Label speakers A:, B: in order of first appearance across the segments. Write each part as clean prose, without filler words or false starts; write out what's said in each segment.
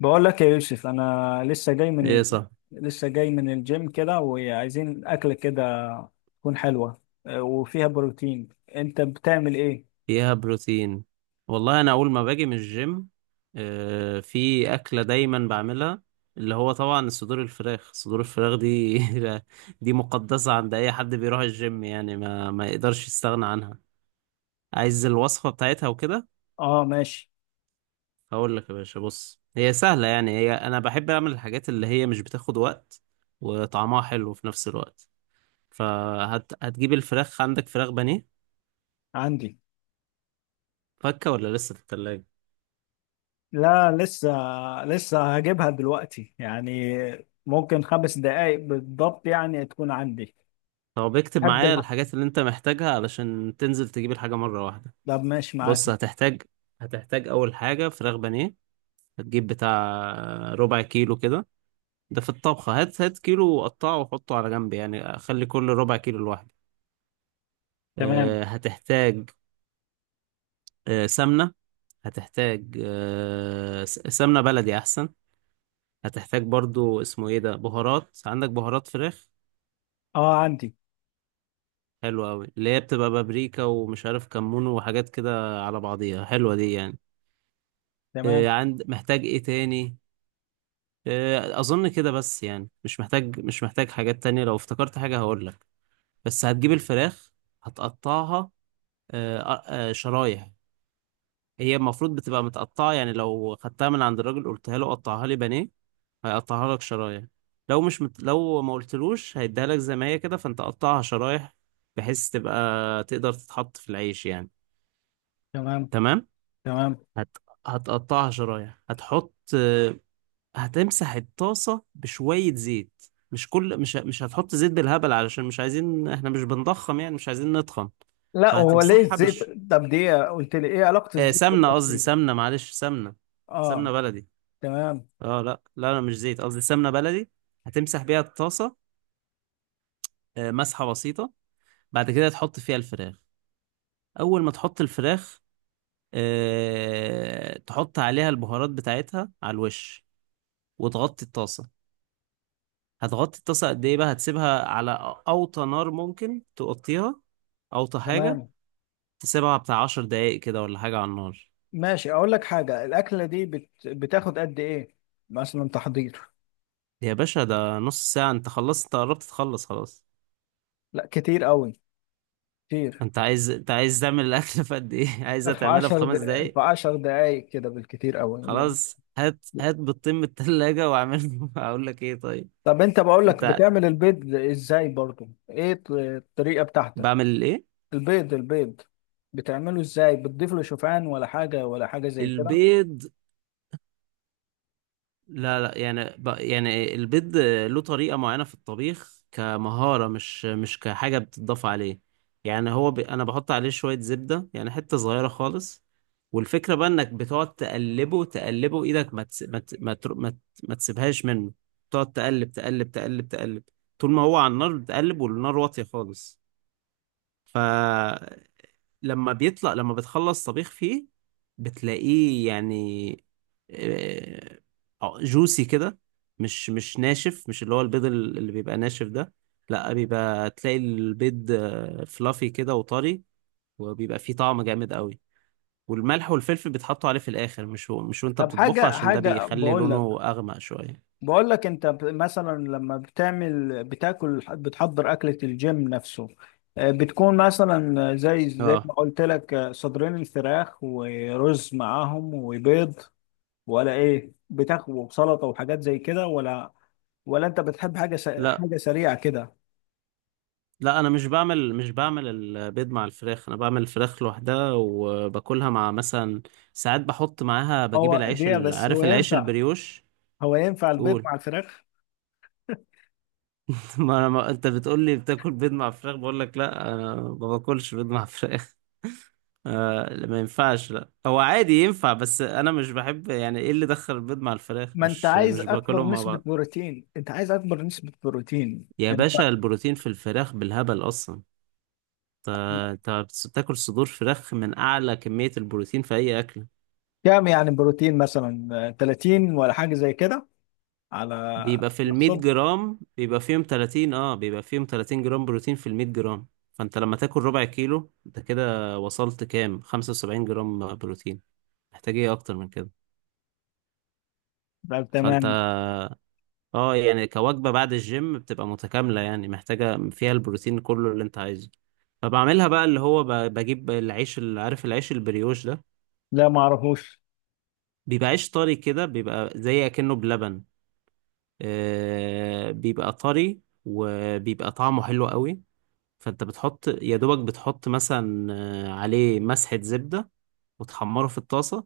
A: بقول لك يا يوسف، انا
B: ايه صح.
A: لسه جاي من الجيم كده، وعايزين اكله كده تكون حلوه، وفيها بروتين. انت بتعمل ايه؟
B: فيها بروتين. والله انا اول ما باجي من الجيم في اكله دايما بعملها، اللي هو طبعا صدور الفراخ دي دي مقدسه عند اي حد بيروح الجيم، يعني ما يقدرش يستغنى عنها. عايز الوصفه بتاعتها وكده.
A: اه، ماشي.
B: هقول لك يا باشا، بص هي سهله، يعني هي انا بحب اعمل الحاجات اللي هي مش بتاخد وقت وطعمها حلو في نفس الوقت. فهتجيب الفراخ. عندك فراخ بانيه؟
A: عندي.
B: فكه ولا لسه في التلاجة؟
A: لا، لسه. لسه هجيبها دلوقتي يعني. ممكن خمس دقايق بالضبط يعني تكون عندي.
B: هو بيكتب
A: احب
B: معايا
A: الح...
B: الحاجات اللي انت محتاجها علشان تنزل تجيب الحاجة مرة واحدة.
A: طب، ماشي معاك.
B: بص هتحتاج، اول حاجة فراخ بانيه. هتجيب بتاع ربع كيلو كده. ده في الطبخة هات هات كيلو وقطعه وحطه على جنب، يعني خلي كل ربع كيلو لوحده.
A: تمام.
B: هتحتاج سمنة. هتحتاج سمنة بلدي احسن. هتحتاج برضو اسمه ايه ده، بهارات. عندك بهارات فراخ؟
A: اه، عندي.
B: حلوة أوي، اللي هي بتبقى بابريكا ومش عارف كمون وحاجات كده على بعضيها، حلوة دي يعني.
A: تمام.
B: عند محتاج ايه تاني؟ اظن كده بس، يعني مش محتاج حاجات تانية. لو افتكرت حاجة هقولك. بس هتجيب الفراخ، هتقطعها شرايح. هي المفروض بتبقى متقطعة، يعني لو خدتها من عند الراجل قلتها له قطعها لي بانيه هيقطعها لك شرايح. لو مش مت... لو ما قلتلوش هيديها لك زي ما هي كده، فانت قطعها شرايح بحيث تبقى تقدر تتحط في العيش يعني.
A: تمام.
B: تمام.
A: تمام.
B: هت... هتقطعها شرايح، هتحط، هتمسح الطاسة بشوية زيت. مش كل مش مش هتحط زيت بالهبل، علشان مش عايزين، احنا مش بنضخم يعني، مش عايزين نتخن.
A: لا، هو ليه
B: فهتمسحها
A: الزيت؟ طب دي قلت لي ايه علاقه الزيت
B: سمنة، قصدي
A: بالبطيخ؟
B: سمنة، معلش سمنة،
A: اه.
B: سمنة بلدي.
A: تمام.
B: اه، لا لا لا مش زيت، قصدي سمنة بلدي. هتمسح بيها الطاسة، مسحة بسيطة. بعد كده تحط فيها الفراخ. أول ما تحط الفراخ تحط عليها البهارات بتاعتها على الوش وتغطي الطاسة. هتغطي الطاسة قد ايه بقى؟ هتسيبها على اوطى نار، ممكن تغطيها اوطى حاجة.
A: تمام.
B: تسيبها بتاع 10 دقايق كده ولا حاجة على النار.
A: ماشي، اقول لك حاجه، الاكله دي بتاخد قد ايه؟ مثلا تحضير.
B: يا باشا، ده نص ساعة، انت خلصت، انت قربت تخلص خلاص.
A: لا، كتير قوي. كتير.
B: انت عايز تعمل الاكل في قد ايه؟ عايزها
A: في
B: تعملها في
A: 10 د...
B: خمس
A: في
B: دقايق
A: 10 دقائق كده بالكتير قوي يعني.
B: خلاص هات هات بيضتين من التلاجة واعمله. اقول لك ايه، طيب.
A: طب انت بقول لك
B: انت
A: بتعمل البيض ازاي؟ برضو ايه الطريقه بتاعتك؟
B: بعمل ايه؟
A: البيض، البيض بتعمله ازاي؟ بتضيف له شوفان ولا حاجه، ولا حاجه زي كده؟
B: البيض. لا لا، يعني يعني البيض له طريقة معينة في الطبيخ كمهارة، مش كحاجة بتضاف عليه. يعني أنا بحط عليه شوية زبدة، يعني حتة صغيرة خالص. والفكرة بقى إنك بتقعد تقلبه تقلبه، إيدك ما تس... ما ت... ما, تر... ما, ت... ما تسيبهاش منه. تقعد تقلب تقلب تقلب تقلب طول ما هو على النار، بتقلب والنار واطية خالص. ف لما بتخلص طبيخ فيه بتلاقيه يعني جوسي كده، مش ناشف، مش اللي هو البيض اللي بيبقى ناشف ده. لا، بيبقى تلاقي البيض فلافي كده وطري، وبيبقى فيه طعم جامد قوي. والملح والفلفل بيتحطوا عليه في الاخر، مش هو مش وانت
A: طب
B: بتطبخه،
A: حاجه
B: عشان ده
A: حاجه
B: بيخلي
A: بقول لك.
B: لونه اغمق شويه.
A: بقول لك، انت مثلا لما بتعمل بتاكل بتحضر اكلة الجيم نفسه، بتكون مثلا زي
B: اه،
A: ما قلت لك، صدرين الفراخ ورز معاهم وبيض، ولا ايه؟ بتاخد وسلطة وحاجات زي كده، ولا؟ ولا انت بتحب
B: لا
A: حاجة سريعة كده؟
B: لا، انا مش بعمل البيض مع الفراخ، انا بعمل الفراخ لوحدها وباكلها مع مثلا، ساعات بحط معاها، بجيب
A: هو
B: العيش
A: دي بس هو
B: عارف العيش
A: ينفع؟
B: البريوش.
A: هو ينفع البيض
B: قول.
A: مع الفراخ؟
B: ما انا ما... انت بتقول لي بتاكل بيض مع فراخ، بقول لك لا انا ما باكلش بيض مع فراخ. آه لا، ما ينفعش، لا هو عادي ينفع بس انا مش بحب، يعني ايه اللي دخل البيض مع الفراخ،
A: ما انت
B: مش
A: عايز
B: مش
A: اكبر
B: باكلهم مع
A: نسبة
B: بعض.
A: بروتين، انت عايز اكبر نسبة بروتين.
B: يا باشا البروتين في الفراخ بالهبل اصلا. انت أنت بتاكل صدور فراخ من اعلى كمية البروتين في اي اكل.
A: كام يعني بروتين مثلا، 30 ولا حاجة زي كده؟ على
B: بيبقى في ال 100
A: الصبح.
B: جرام بيبقى فيهم 30، اه بيبقى فيهم 30 جرام بروتين في ال 100 جرام. فانت لما تاكل ربع كيلو انت كده وصلت كام، 75 جرام بروتين. محتاج ايه اكتر من كده؟
A: طب،
B: فانت،
A: تمام.
B: اه يعني كوجبة بعد الجيم بتبقى متكاملة يعني، محتاجة فيها البروتين كله اللي انت عايزه. فبعملها بقى اللي هو بجيب العيش اللي، عارف العيش البريوش ده،
A: لا، ما اعرفوش.
B: بيبقى عيش طري كده، بيبقى زي اكنه بلبن. آه بيبقى طري وبيبقى طعمه حلو قوي. فانت بتحط يا دوبك، بتحط مثلا عليه مسحة زبدة وتحمره في الطاسة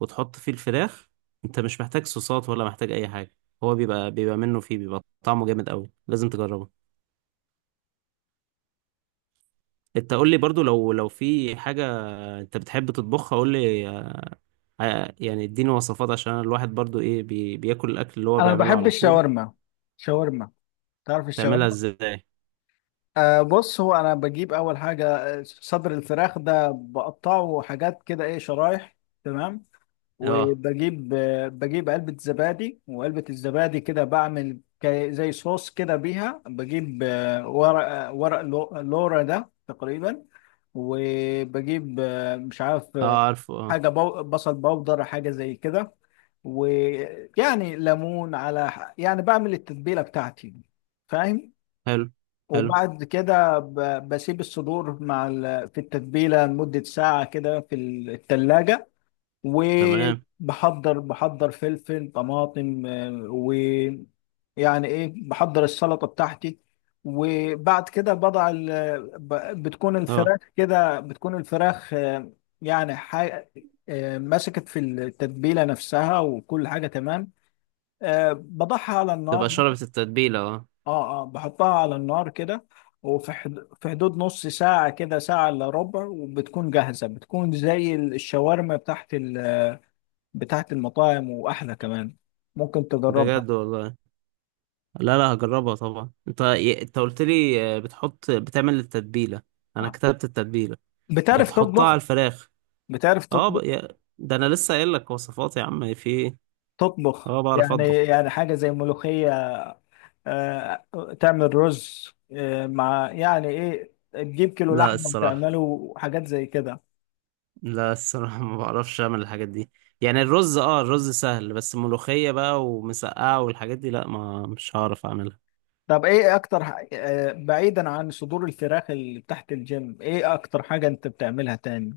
B: وتحط فيه الفراخ. انت مش محتاج صوصات ولا محتاج اي حاجة. هو بيبقى منه فيه، بيبقى طعمه جامد قوي، لازم تجربه. انت قول لي برضو لو في حاجة انت بتحب تطبخها، قول لي يعني اديني وصفات، عشان أنا الواحد برضو ايه بياكل الاكل اللي هو
A: انا
B: بيعمله
A: بحب
B: على طول.
A: الشاورما. شاورما. تعرف
B: تعملها
A: الشاورما؟
B: ازاي؟
A: أه، بص، هو انا بجيب اول حاجه صدر الفراخ ده، بقطعه حاجات كده، ايه، شرايح. تمام.
B: اه.
A: وبجيب آه، بجيب علبه زبادي، وعلبه الزبادي كده بعمل زي صوص كده بيها. بجيب ورق، لورا ده تقريبا. وبجيب، مش عارف،
B: اه عارفه اه.
A: حاجة بصل بودر، حاجة زي كده. ويعني ليمون على يعني بعمل التتبيلة بتاعتي، فاهم.
B: حلو. حلو.
A: وبعد كده بسيب الصدور في التتبيلة لمدة ساعة كده في التلاجة.
B: تمام.
A: وبحضر فلفل طماطم، يعني ايه، بحضر السلطه بتاعتي. وبعد كده بتكون
B: اه،
A: الفراخ كده بتكون الفراخ آه، يعني حي... آه، مسكت في التتبيله نفسها، وكل حاجه تمام. بضعها على النار.
B: تبقى شربت التتبيلة، اه.
A: اه، اه، بحطها على النار كده. في حدود نص ساعه كده، ساعه الا ربع، وبتكون جاهزه، بتكون زي الشاورما بتاعت المطاعم، واحلى كمان. ممكن تجربها.
B: بجد والله. لا لا، هجربها طبعا. انت انت قلت لي بتحط، بتعمل التتبيله، انا
A: آه.
B: كتبت التتبيله،
A: بتعرف
B: بتحطها على
A: تطبخ؟
B: الفراخ.
A: بتعرف
B: اه
A: تطبخ؟
B: ده انا لسه قايل لك وصفات يا عم، في ايه.
A: تطبخ
B: اه بعرف
A: يعني
B: اطبخ.
A: يعني حاجة زي ملوخية، آه، تعمل رز، مع، يعني ايه، تجيب كيلو
B: لا
A: لحمة
B: الصراحه،
A: وتعمله حاجات زي كده.
B: لا الصراحه ما بعرفش اعمل الحاجات دي. يعني الرز اه الرز سهل بس ملوخيه بقى ومسقعه والحاجات دي لا، ما مش هعرف اعملها.
A: طب ايه اكتر بعيدا عن صدور الفراخ اللي تحت الجيم، ايه اكتر حاجة انت بتعملها تاني؟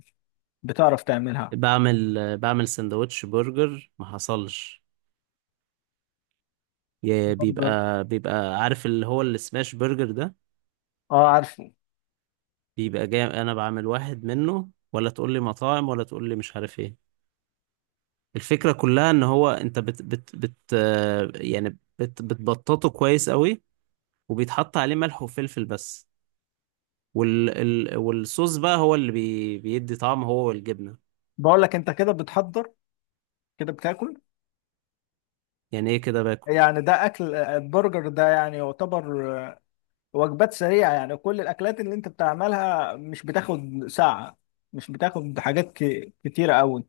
A: بتعرف تعملها.
B: بعمل بعمل سندوتش برجر ما حصلش.
A: برجر.
B: بيبقى عارف اللي هو السماش برجر ده،
A: اه، عارفه.
B: بيبقى جاي انا بعمل واحد منه ولا تقول لي مطاعم ولا تقول لي مش عارف ايه. الفكرة كلها ان هو انت بت بت بت يعني بتبططه كويس قوي، وبيتحط عليه ملح وفلفل بس. وال ال والصوص بقى هو اللي بيدي طعم، هو والجبنة.
A: بقول لك انت كده بتحضر، كده بتاكل.
B: يعني ايه كده باكل؟
A: يعني ده اكل، البرجر ده يعني يعتبر وجبات سريعة، يعني كل الأكلات اللي أنت بتعملها مش بتاخد ساعة، مش بتاخد حاجات كتيرة أوي.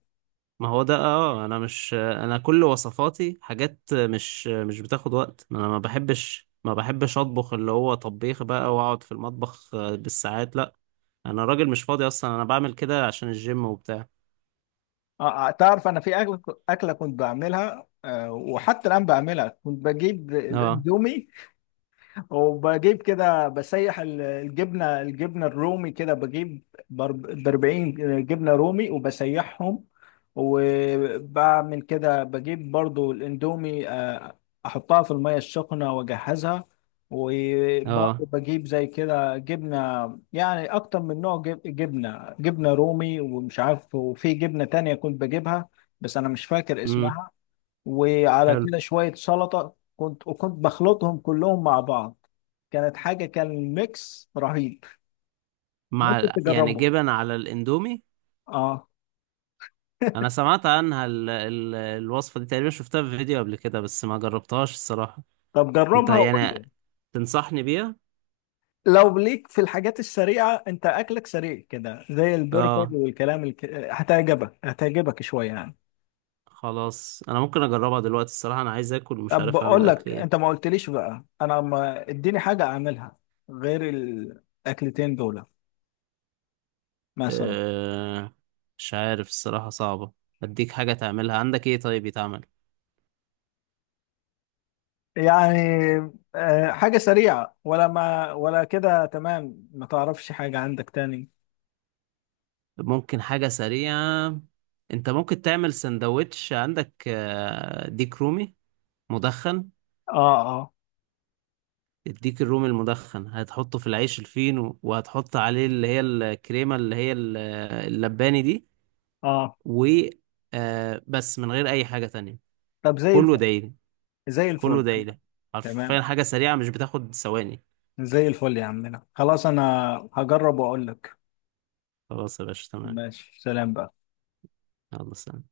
B: ما هو ده. اه انا مش، انا كل وصفاتي حاجات مش بتاخد وقت، ما انا ما بحبش اطبخ اللي هو طبيخ بقى واقعد في المطبخ بالساعات لا. انا راجل مش فاضي اصلا، انا بعمل كده عشان الجيم وبتاع.
A: تعرف، أنا في أكلة، أكلة كنت بعملها، وحتى الآن بعملها، كنت بجيب
B: اه.
A: الأندومي، وبجيب كده، بسيح الجبنه الرومي، كده بجيب ب 40 جبنه رومي وبسيحهم، وبعمل كده بجيب برضو الاندومي، احطها في الميه السخنه واجهزها، وبرضو
B: اه.
A: بجيب زي كده جبنه، يعني اكتر من نوع، جبنه رومي، ومش عارف، وفي جبنه تانية كنت بجيبها، بس انا مش فاكر
B: امم.
A: اسمها. وعلى
B: حلو.
A: كده شويه سلطه، كنت بخلطهم كلهم مع بعض. كانت حاجة، كان ميكس رهيب. ممكن
B: مع يعني
A: تجربه.
B: جبن على الاندومي؟
A: اه.
B: انا سمعت عنها الوصفة دي تقريبا، شفتها في فيديو قبل كده بس ما جربتهاش الصراحة.
A: طب
B: انت
A: جربها وقول
B: يعني
A: لي.
B: تنصحني بيها؟
A: لو ليك في الحاجات السريعة، انت اكلك سريع كده زي البرجر
B: اه.
A: والكلام هتعجبك شوية يعني.
B: خلاص انا ممكن اجربها دلوقتي الصراحة، انا عايز اكل ومش
A: طب
B: عارف
A: بقول
B: اعمل اكل
A: لك،
B: ايه.
A: انت ما قلتليش بقى، انا، ما اديني حاجة اعملها غير الاكلتين دول، مثلا،
B: أه... مش عارف الصراحة صعبة. اديك حاجة تعملها، عندك ايه طيب يتعمل؟
A: يعني. حاجة سريعة ولا، ما ولا كده، تمام، ما تعرفش حاجة عندك تاني.
B: ممكن حاجة سريعة. انت ممكن تعمل سندوتش. عندك ديك رومي مدخن.
A: اه، اه،
B: الديك الرومي المدخن هتحطه في العيش الفينو وهتحط عليه اللي هي الكريمة اللي هي اللباني دي،
A: اه.
B: و بس من غير أي حاجة تانية.
A: طب زي
B: كله
A: الفل.
B: دايلي.
A: زي
B: كله
A: الفل.
B: دايلي،
A: تمام.
B: حرفيا حاجة سريعة مش بتاخد ثواني.
A: زي الفل يا عمنا، خلاص، انا هجرب واقول لك.
B: خلاص يا باشا تمام.
A: ماشي، سلام بقى.
B: يلا سلام.